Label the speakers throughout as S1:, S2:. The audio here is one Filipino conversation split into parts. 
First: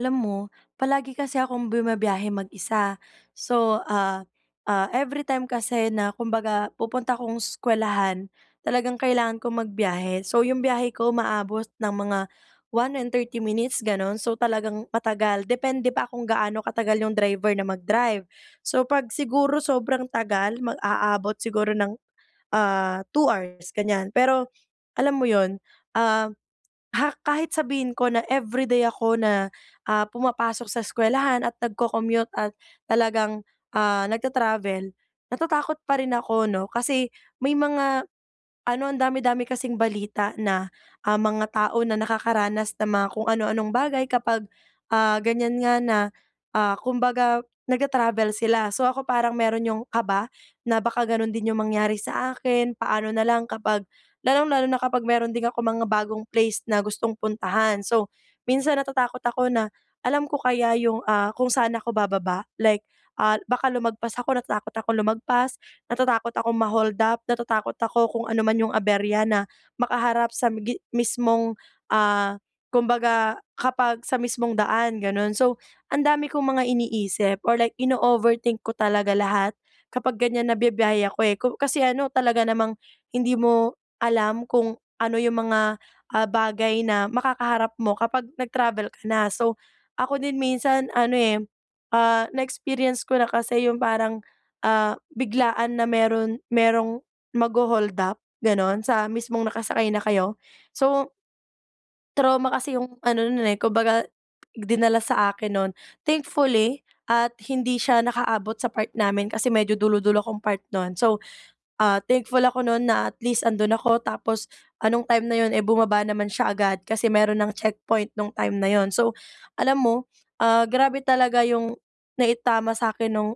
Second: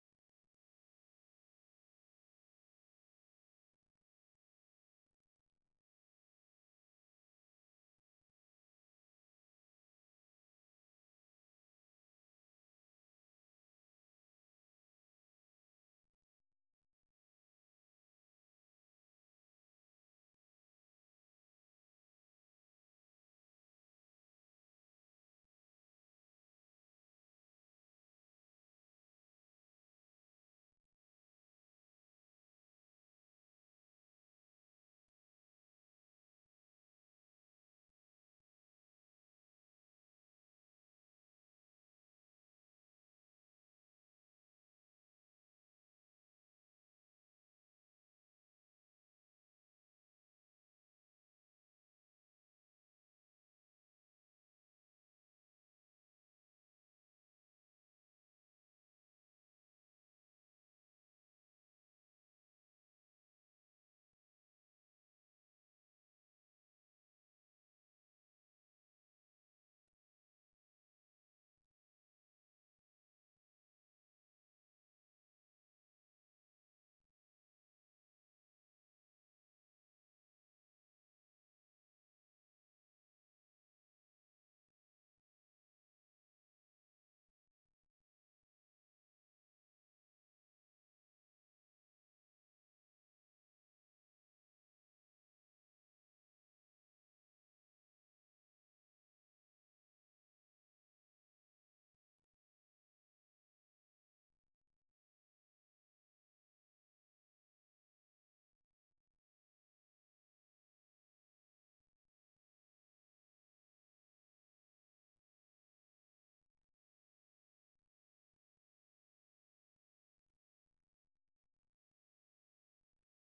S1: Alam mo, palagi kasi akong bumabiyahe mag-isa, So, ah, ah, everytime kasi na kumbaga pupunta akong eskuwelahan, talagang kailangan kong magbiyahe. So 'yong biyahe ko umaabot ng mga 1 and 30 minutes, gano'n, so talagang matagal, depende pa kung gaano katagal 'yong driver na mag-drive. So 'pag siguro sobrang tagal mag aabot siguro ng, ah, 2 hours, ganyan. Pero alam mo 'yon, ah, ha kahit sabihin ko na everyday ako na, ah, pumapasok sa eskuwelahan, at nagco-commute at talagang, ah, nagta-travel, Natatakot pa rin ako 'no. Kasi may mga ano, ang dami-dami kasing balita na, ah, mga tao na nakakaranas ng mga kung ano-anong bagay kapag, ah, ganyan nga na, ah, kumbaga nagtra-travel sila. So ako, parang meron 'yong kaba na baka gano'n din 'yong mangyari sa akin. Paano na lang kapag, lalong-lalo na kapag meron din akong mga bagong place na gustong puntahan. So, minsan natatakot ako na, alam ko kaya 'yong, ah, kung saan ako bababa? Like, ah, baka lumagpas ako, natatakot ako lumagpas, natatakot akong ma-hold up, natatakot ako kung ano man yung aberya na makaharap sa gi mismong, ah, kumbaga, kapag sa mismong daan ganun. So, ang dami kong mga iniisip, or like, inooverthink ko talaga lahat kapag ganyan na bibiyahe ako eh. Kasi ano, talaga namang hindi mo alam kung ano yung mga, ah, bagay na makakaharap mo kapag nag-travel ka na. So, ako din minsan, ano eh, ah, na experience ko na kasi yung parang, ah, biglaan na meron merong magho-hold up ganun sa mismong nakasakay na kayo. So trauma kasi yung ano no'n, eh kung baga, dinala sa akin no'n. Thankfully, at hindi siya nakaabot sa part namin, kasi medyo dulo-dulo akong part no'n so, ah, thankful ako no'n na at least andun ako tapos anong time na 'yon eh, bumaba naman siya agad kasi meron nang checkpoint no'ng time na 'yon. So, alam mo, ah, grabe talaga yung naitama sa akin nong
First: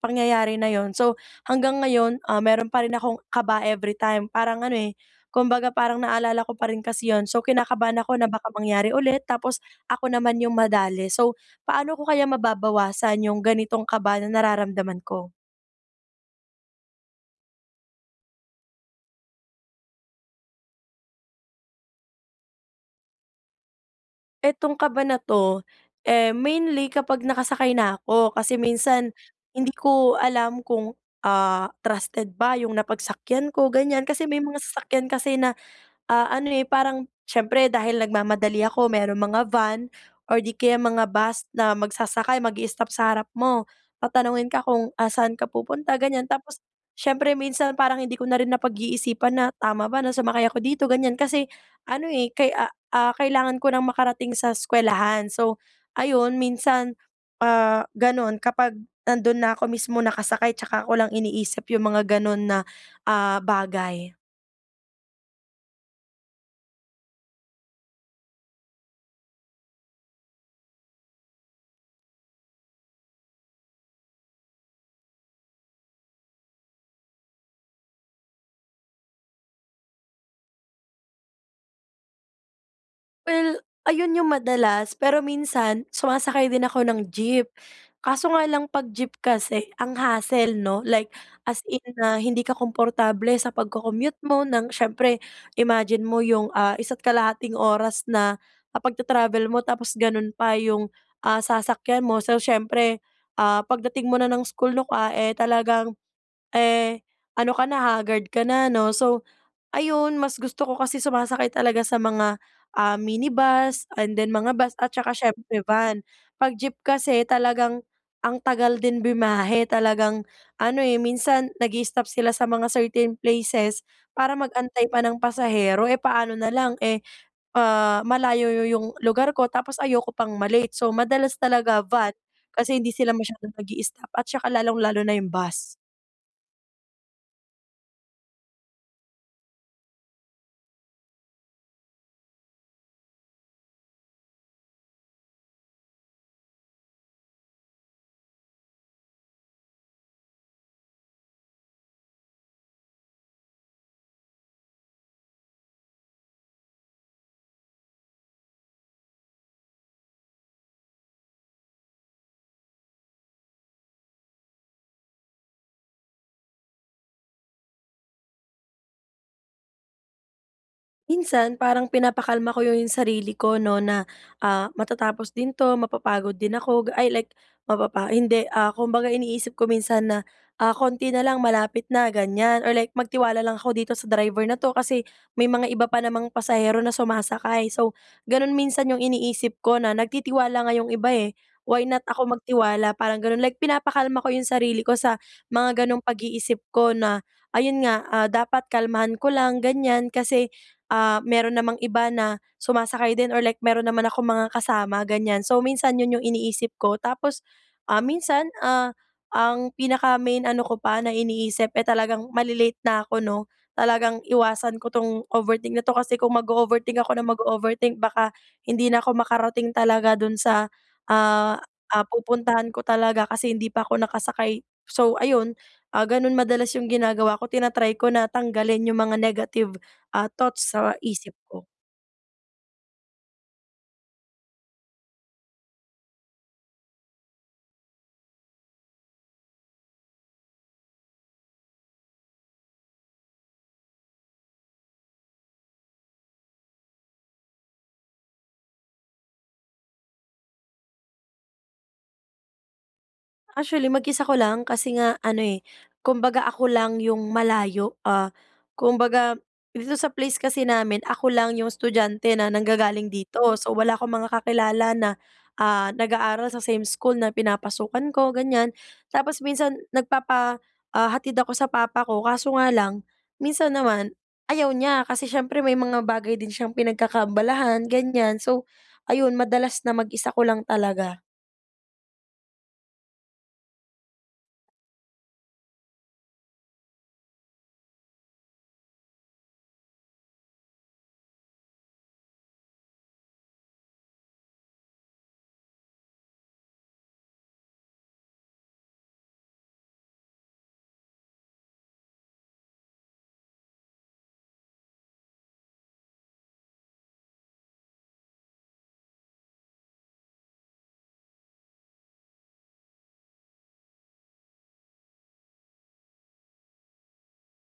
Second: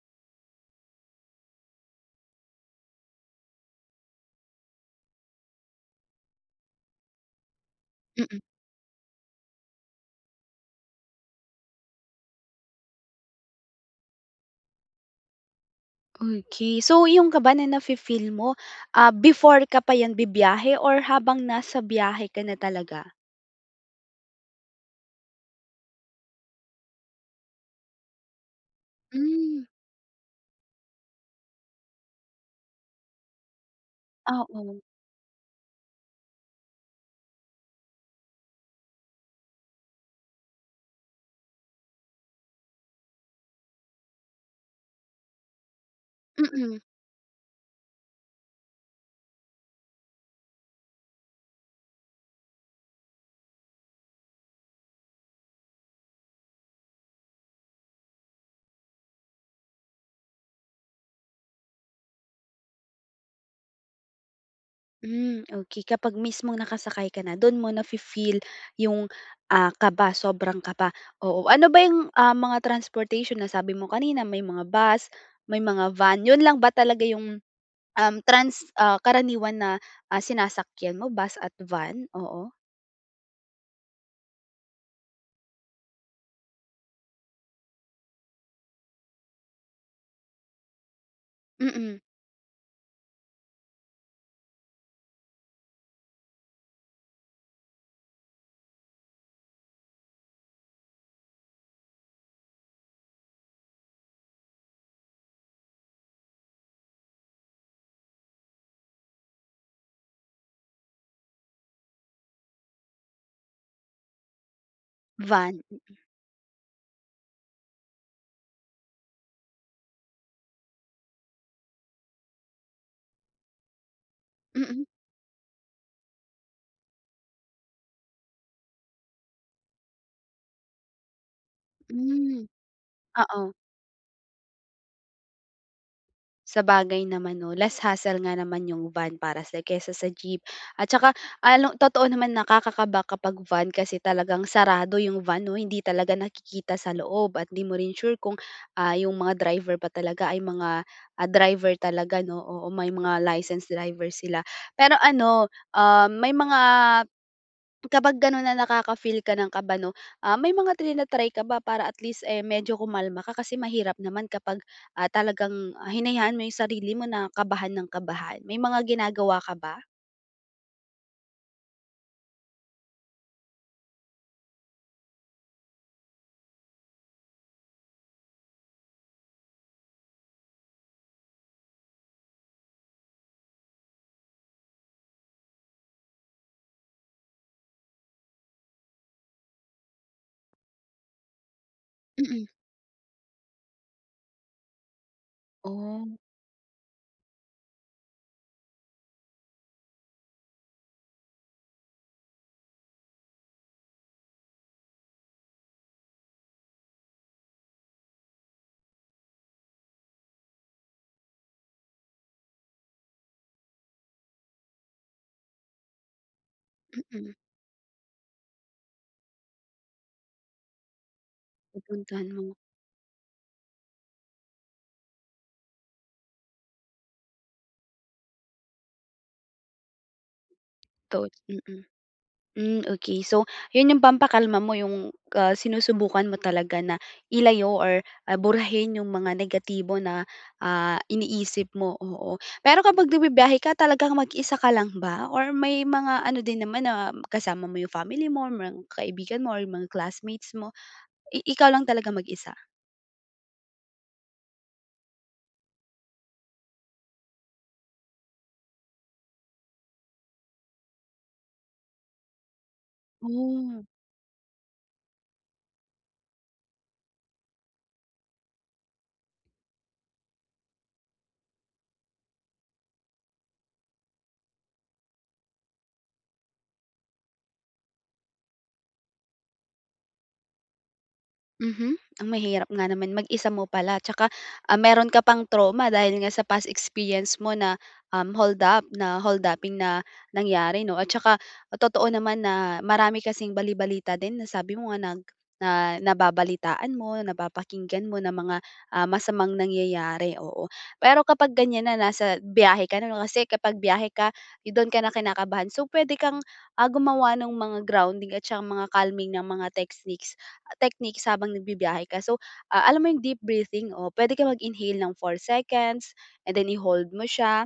S1: pangyayari na 'yon. So hanggang ngayon, ah, meron pa rin akong kaba every time, parang ano eh, kumbaga parang naalala ko pa rin kasi 'yon, so kinakabahan ako na baka mangyari ulit. Tapos ako naman 'yong madale. So, paano ko kaya mababawasan 'yong ganitong kaba na nararamdaman ko?
S2: Okey. So, yung kaba na nafi-feel mo, ah, before ka pa yan bibiyahe or habang nasa biyahe ka na talaga?
S1: Etong kaba na 'to, eh, mainly kapag nakasakay na ako. Kasi minsan
S2: Hmm.
S1: hindi ko alam kung, ah, trusted ba yung napagsakyan ko ganyan. Kasi may mga
S2: Oo.
S1: sasakyan kasi na, ah, ano, eh, parang siyempre dahil nagmamadali ako merong mga van or di kaya mga bus na magsasakay magi-stop sa harap mo. Tatanungin ka kung, ah, saan ka pupunta ganyan tapos
S2: Mm.
S1: siyempre minsan parang hindi ko na rin napag-iisipan na tama ba na sumakay ako dito ganyan. Kasi ano, eh, kay ah, kailangan ko ng makarating sa eskuwelahan. So, ayun minsan, ah, ganun kapag nandun na ako mismo nakasakay tsaka ko lang iniisip yung mga ganun na, ah, bagay.
S2: Hmm. Okey kapag mismong nakasakay ka na doon mo nafi-feel 'yong, ah, kaba, sobrang kaba. Oo, ano ba 'yong, ah, mga transportation na sabi mo kanina may mga bus, may mga van, 'yon lang ba talaga 'yong, uhm, trans ah, karaniwan na, ah, sinasakyan mo bus at van? Oo.
S1: Well, ayun 'yung madalas, pero minsan sumasakay din ako ng jeep. Kaso nga lang, 'pag jeep kasi, ang hassle 'no. Like, as in
S2: Mm.
S1: na hindi ka komportable sa pagco-commute mo ng siyempre imagine mo 'yong, ah, isa't kalahating oras na, ah, pagtra-travel mo tapos gano'n pa 'yong, ah, sasakyan mo. So siyempre, ah, pagdating mo na ng school nukwa eh, talagang eh, ano ka na, haggard ka na 'no. So ayun, mas gusto ko kasi sumasakay talaga sa mga, ah, minibus and then mga bus at saka
S2: Van.
S1: siyempre van. 'Pag jeep kasi talagang ang tagal din bumiyahe. Talagang ano eh, minsan nagii-stop sila sa mga certain places para
S2: Mm.
S1: mag-antay pa ng pasahero. Eh, paano na lang eh, ah, malayo yo 'yong lugar ko tapos ayoko pang ma-late. So, madalas talaga van
S2: Hmm.
S1: kasi hindi sila
S2: Oo.
S1: masyadong nagii-stop at saka, lalong-lalo na 'yong bus.
S2: Sabagay naman 'no. Less hassle nga naman 'yung van para sa'yo kaysa sa jeep. At saka ano, totoo naman, nakakakaba kapag van kasi talagang sarado 'yung van 'no. Hindi talaga nakikita sa loob at 'di mo rin sure kung, ah, 'yung mga driver ba talaga ay mga, ah, driver talaga 'no. Oo, may mga licensed driver sila pero ano, ah, may mga kapag gano'n na nakaka-feel ka ng kaba 'no, ah, may mga tina-try ka ba para at least eh, medyo kumalma ka? Kasi mahirap naman kapag, ah, talagang, ah, hinayaan mo 'yung sarili mo na kabahan nang kabahan. May mga ginagawa ka ba?
S1: Minsan parang pinapakalma ko yo yung sarili ko, 'no, na, ah, matatapos din 'to, mapapagod din ako ga ay like, mapapa hindi, ah, kumbaga iniisip ko minsan na, "Ah, konti na lang malapit na." Ganyan or like, "Magtiwala lang ako dito sa driver na 'to kasi may mga iba pa namang pasahero na sumasakay." So, ganun minsan yung iniisip ko na nagtitiwala nga 'yong iba, eh, why not ako
S2: Mm.
S1: magtiwala parang ganun. Like pinapakalma ko yung sarili ko sa mga ganong
S2: Oh.
S1: pag-iisip ko na, ayun nga, ah, dapat kalmahan ko lang ganyan. Kasi, ah, mayroon namang iba na sumasakay din or like meron naman akong mga kasama ganyan. So, minsan yun yung iniisip ko. Tapos, ah, minsan, ah, ang pinaka main ano ko pa na iniisip, eh, talagang malalate na ako, 'no? Talagang iwasan ko tong overthink na to, kasi kung mag-o-overthink ako na
S2: Mm.
S1: mag-o-overthink baka hindi na ko makarating talaga dun sa, ah ah,
S2: Pupuntahan mo.
S1: pupuntahan ko talaga. Kasi hindi pa ako nakasakay, so, ayun, ah, ganun madalas yung ginagawa ko tina-try ko na tanggalin yung mga negative, ah, thoughts sa
S2: Thought,
S1: isip ko.
S2: mm. Hmm, okey. So, yun yung pampakalma mo yung, ah, sinusubukan mo talaga na ilayo or, ah, burahin yung mga negatibo na, ah, iniisip mo, oo. Pero kapag nagbibiyahe ka talagang mag-isa ka lang ba or may mga ano din naman na kasama mo yung family mo, merong mga kaibigan mo, or mga classmates mo? I ikaw lang talagang mag-isa?
S1: Actually mag-isa ko lang, kasi nga ano eh, kumbaga ako lang 'yong malayo, ah, kumbaga dito sa place kasi namin ako lang 'yong estudyante na nanggagaling dito. So
S2: Hmm.
S1: wala akong mga kakilala na, ah, nag-aaral sa same school na pinapasukan ko, ganyan. Tapos minsan, nagpapahatid ako sa papa ko kaso nga lang minsan naman ayaw niya kasi siyempre may mga bagay din siyang pinagkakaabalahan ganyan. So ayun, madalas na mag-isa ko lang talaga.
S2: Mhm. Ah, mahirap nga naman, mag-isa mo pala tsaka, ah, meron ka pang trauma dahil nga sa past experience mo, na, um, hold up, na hold-upping na nangyari 'no. At saka totoo naman, na marami kasing bali-balita din na sabi mo nga nag nababalitaan mo, napapakinggan mo, ng mga, ah, masamang nangyayari, oo. Pero kapag ganyan na nasa biyahe ka na 'no, kasi kapag biyahe ka doon ka na kinakabahan. So puwede kang, ah, gumawa nung mga grounding at saka mga calming na mga techsniques techniques habang nagbibiyahe ka. So ah, alam mo 'yong deep breathing o puwede kang mag-inhale ng 4 seconds and then i-hold mo siya,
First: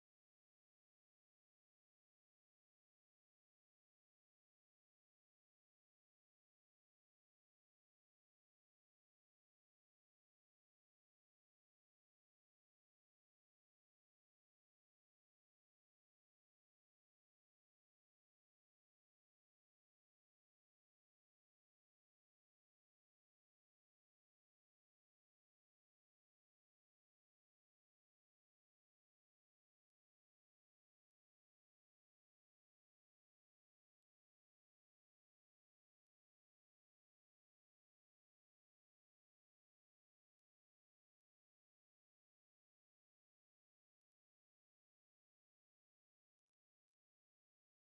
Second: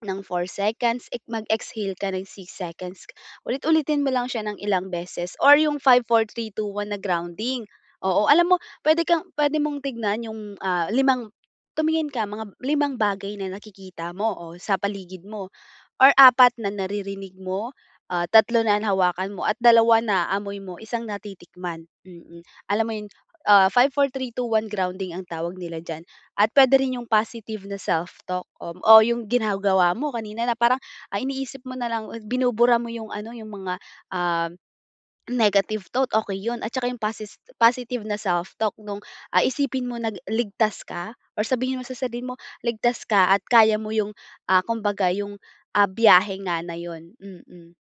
S2: ng 4 seconds. Mag-exhale ka ng 6 seconds, ulit-ulitin mo lang siya ng ilang beses or 'yong five, four, three, two, one na grounding, oo. Alam mo, puwede kang puwede mong tignan 'yong ah, limang tumingin ka, mga limang bagay na nakikita mo o sa paligid mo or apat na naririnig mo, ah, tatlo na nahawakan mo at dalawa na naamoy mo, isang natitikman. Mm. Alam mo 'yon, ah, five, four, three, two, one grounding ang tawag nila diyan at puwede rin 'yong positive na self-talk o 'yong ginagawa mo kanina na parang, ah, iniisip mo na lang o binubura mo 'yong ano, 'yong mga, uhm, negative thought, okey 'yun. At saka 'yung posi positive na self-talk nung, ah, isipin mo na ligtas ka or sabihin mo sa sarili mo ligtas ka at kaya mo 'yung, ah, kumbaga 'yung, ah, biyahe nga na 'yun. Mm.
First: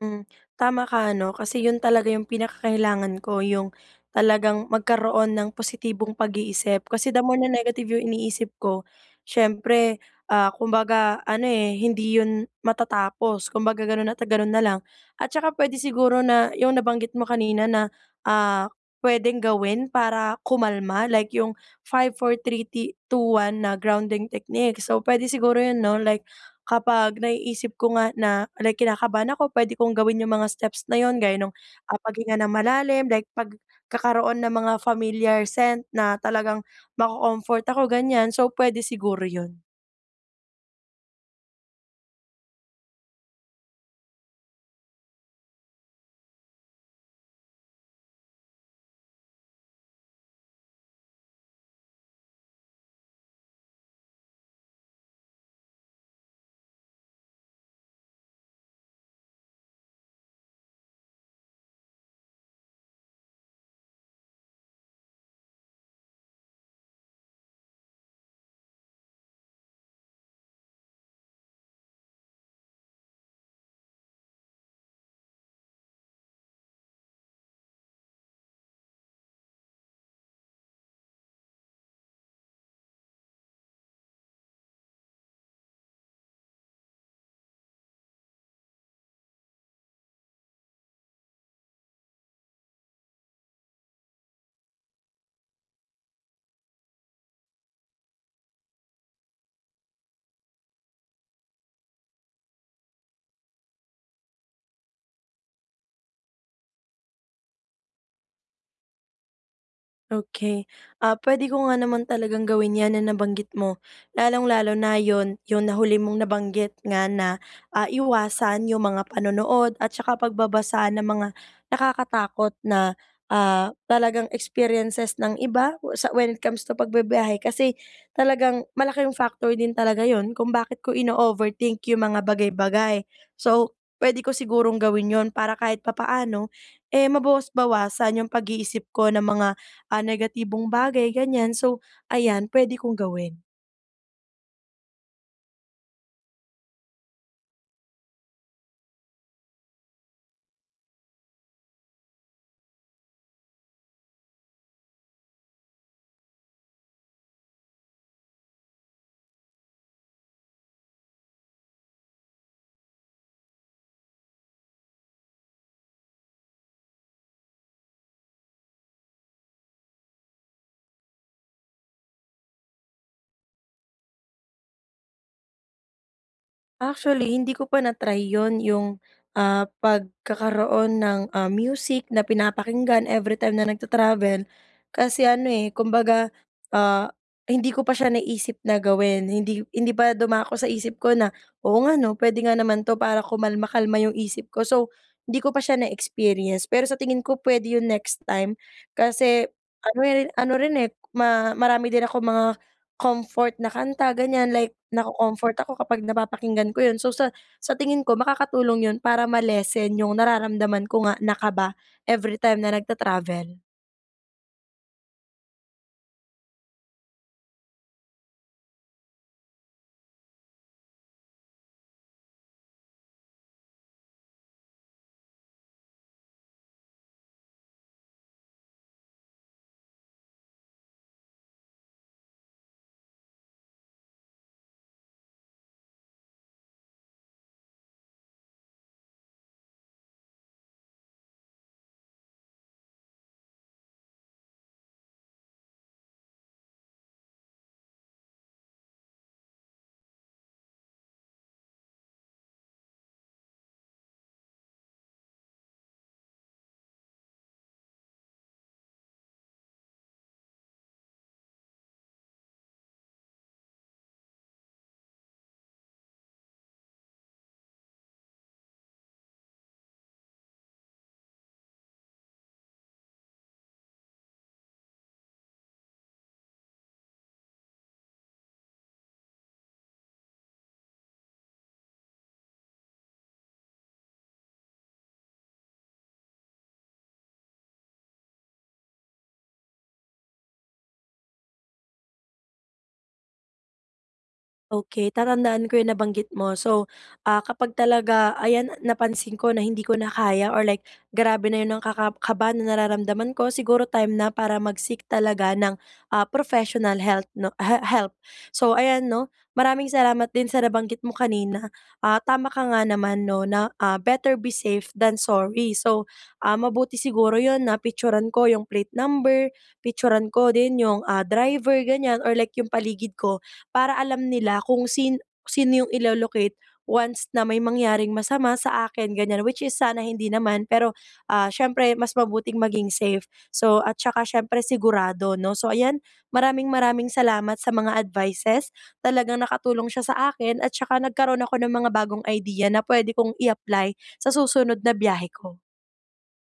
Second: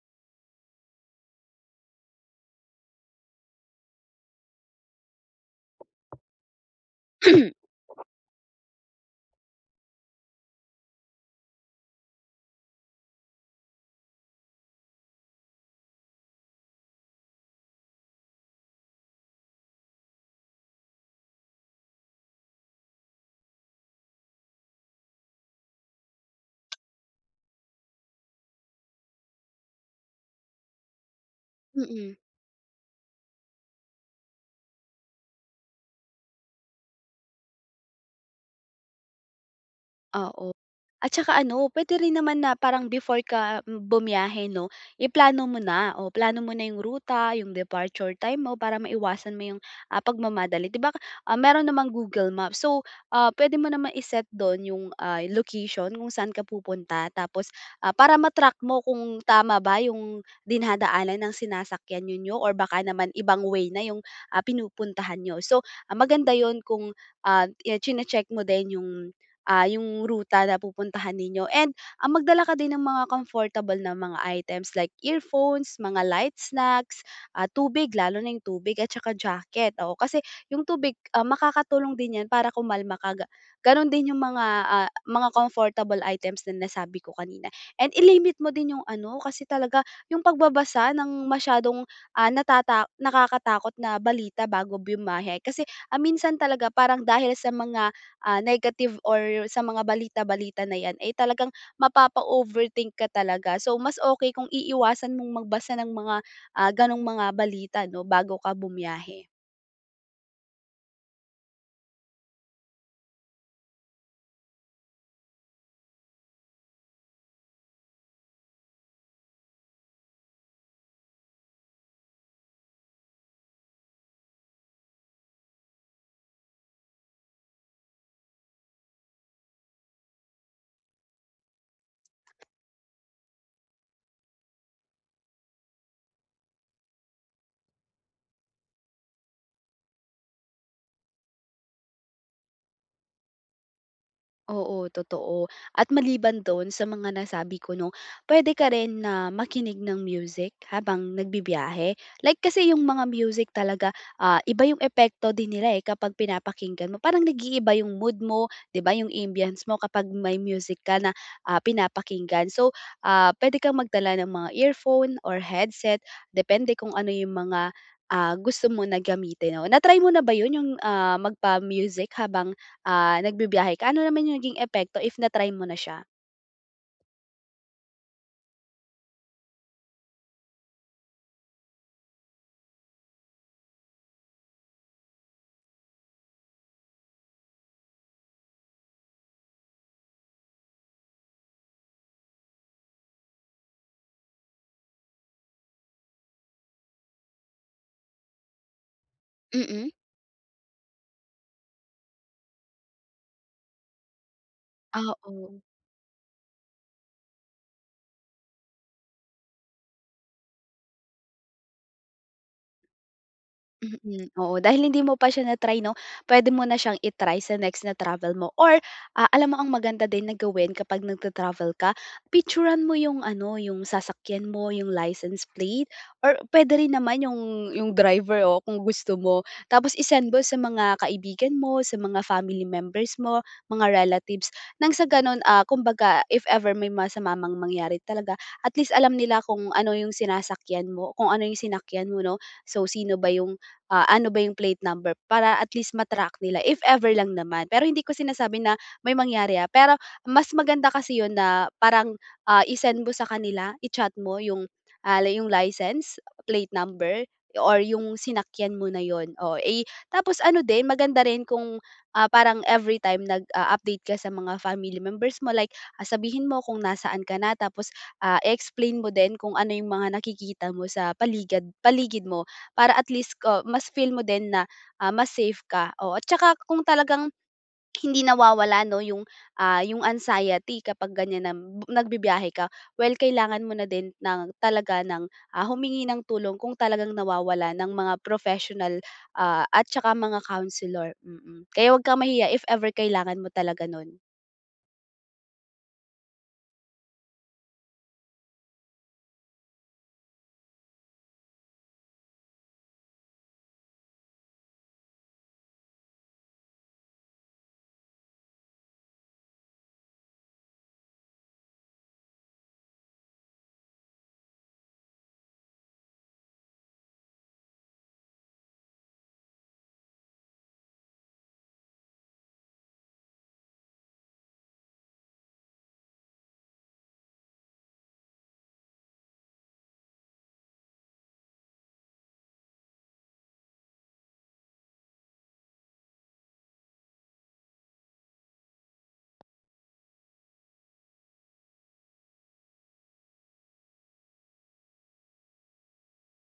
S1: Mm, tama ka ano kasi 'yon talaga 'yong pinakakailangan ko, 'yong talagang magkaroon ng positibong pag-iisip. Kasi the more na negative 'yong iniisip ko, siyempre, ah, kumbaga ano eh, hindi 'yon matatapos. Kumbaga gano'n at gano'n na lang at saka puwede siguro na 'yong nabanggit mo kanina na, ah, puwedeng gawin para kumalma, like yung, five, four, three, ti two, one, na grounding techniques. So, puwede siguro 'yun, 'no, like kapag naiisip ko nga na, like, kinakabahan ako puwede kong gawin 'yung mga steps na 'yun, gaya nung
S2: Mm.
S1: paghinga ng malalim, like pagkakaroon ng mga familiar scent na talagang maco-comfort ako ganyan. So, puwede siguro 'yun.
S2: Oo. At saka ano, puwede rin naman na parang before ka bumiyahe 'no, iplano mo na, o plano mo na 'yong ruta, 'yong departure time mo, para maiwasan mo 'yong, ah, pagmamadali. 'Di ba, ah, meron namang Google Maps so, puwede mo naman i-set do'n 'yong, ah, location kung saan ka pupunta tapos, ah, para ma-track mo kung tama ba 'yong dinadaanan ng sinasakyan ninyo or baka naman ibang way na yung, ah, pinupuntahan niyo. So, ah, maganda 'yun kung ah, chine-check mo din 'yung ah, 'yung ruta na pupuntahan ninyo. And ah, magdala ka din ng mga comfortable na mga items like earphones, mga light snacks, ah, tubig. Lalo na yung tubig at saka jacket. Oo, kasi 'yung tubig, makakatulong din 'yan para kumalma ka ga gano'n din 'yung mga, ah, mga comfortable items na nasabi ko kanina. And i-limit mo din yung ano, kasi talaga 'yung pagbabasa ng masyadong ah, natata nakakatakot na balita bago bumiyahe. Kasi minsan talaga, parang dahil sa mga ah, negative or sa mga balita balita na 'yan eh, talagang mapapa-overthink ka talaga. So, mas okey kung iiwasan mong magbasa ng mga ah, gano'ng mga balita 'no, bago ka bumiyahe.
S1: Okey. Ah, puwede ko nga naman talagang gawin 'yan na nabanggit mo. Lalong-lalo na 'yon 'yon na huli mong nabanggit nga na, ah, iwasan 'yong mga panonood at saka pagbabasa ng mga nakakatakot na, ah, talagang experiences ng iba? O sa when it comes to pagbibiyahe kasi talagang malaking factor din talaga yun kung bakit ko ino-overthink 'yung mga bagay-bagay. So, puwede ko sigurong gawin yun para kahit papaano, eh, mabawas-bawasan 'yung pag-iisip ko ng mga, ah, negatibong bagay ganyan. So, ayan puwede kong gawin.
S2: Oo, totoo. At maliban do'n sa mga nasabi ko 'no, puwede ka rin na makinig ng music habang nagbibiyahe, like kasi 'yung mga music talaga, ah, iba 'yung epekto din nila, eh, kapag pinapakinggan mo. Parang nag-iiba 'yung mood mo, 'di ba, yung ambience mo kapag may music ka na, ah, pinapakinggan. So, ah, puwede kang magdala ng mga earphone or headset depende kung ano 'yung mga, ah, gusto mo na gamitin, o na-try mo na ba yun 'yung, ah, magpa-music habang, ah, nagbibiyahe ka? Ano naman 'yung naging epekto if na-try mo na siya?
S1: Actually, hindi ko pa na try ‘yon yung, ah, pagkakaroon ng, ah, music na pinapakinggan everytime na nagta-travel. Kasi ano, eh, kumbaga, ah, hindi ko pa siya naisip na gawin. Hindi hindi pa dumako sa isip ko na, "Oo nga, ‘no? Pwede nga naman ‘to para kumalma kalma yung isip ko." So, hindi ko pa siya na-experience. Pero sa tingin ko, puwede yun next time kasi
S2: Mm.
S1: ano ri ano rin, eh, ma marami din akong mga comfort na kanta ganiyan, like
S2: Oo.
S1: nako-comfort ako kapag napapakinggan ko yun. So, sa sa tingin ko makakatulong yun para ma-lessen yung nararamdaman ko nga na kaba everytime na nagta-travel.
S2: Mm, oo. Dahil hindi mo pa siya na-try, ‘no? Pwede mo na siyang i-try sa next na travel mo, or, ah, alam mo ang maganda din na gawin kapag nag-tra-travel ka, picture-an mo ’yong ano, ’yong sasakyan mo, ’yong license plate, or puwede rin naman ’yong, ‘yong driver o kung gusto mo. Tapos i-send mo sa mga kaibigan mo, sa mga family members mo, mga relatives, nang sa gano’n, ah, kumbaga if ever may masama mang mangyari talaga, at least alam nila kung ano ’yong sinasakyan mo kung ano ’yong sinakyan mo, ‘no? So, sino ba ’yong ah, ano ba ’yong plate number para at least ma-track nila if ever lang naman. Pero hindi ko sinasabi na may mangyari, ah, pero mas maganda kasi ’yon na parang, ah, i-send mo sa kanila, i-chat mo ’yong, ah, li ’yong license plate number or ’yong sinakyan mo na ’yon, o i tapos ano din, maganda rin kung, ah, parang every time nag-u-update ka sa mga family members mo, like, ah, sabihin mo kung nasaan ka na, tapos, ah, explain mo din kung ano yung mga nakikita mo sa paligad paligid mo para at least ko mas feel mo din na, ah, mas safe ka. O at tsaka kung talagang hindi nawawala, ‘no, yung, ah, yung anxiety kapag ganyan na b nagbibiyahe ka, well kailangan mo na din ng talaga ng, ah, humingi ng tulong kung talagang nawawala ng mga professional, ah, at tsaka mga counselor, mm. Kaya huwag kang mahiya if ever kailangan mo talaga nun.
S1: Okey, tatandaan ko yong nabanggit mo. So, ah, kapag talaga ayan napansin ko na hindi ko na kaya or like grabe na ’yon ang ka ka kaba na nararamdaman ko, siguro time na para mag-seek talaga ng, ah, professional health 'no he help. So, ayan, ‘no, maraming salamat din sa nabanggit mo kanina. Ah, tama ka nga naman, ’no, na, ah, better be safe than sorry. So, ah, mabuti siguro ’yon na picture-an ko ’yong plate number, picture-an ko din yung, ah, driver ganyan, or like yung paligid ko para alam nila kung sin sino yung ilo-locate once na may mangyaring masama sa akin ganyan, which is sana hindi naman, pero, ah, siyempre mas mabuting maging safe. So, at tsaka syempre sigurado, ‘no? So ayan, maraming-maraming salamat sa mga advices. Talagang nakatulong siya sa akin at tsaka nagkaroon ako ng mga bagong idea na pwede kong i-apply sa susunod na biyahe ko.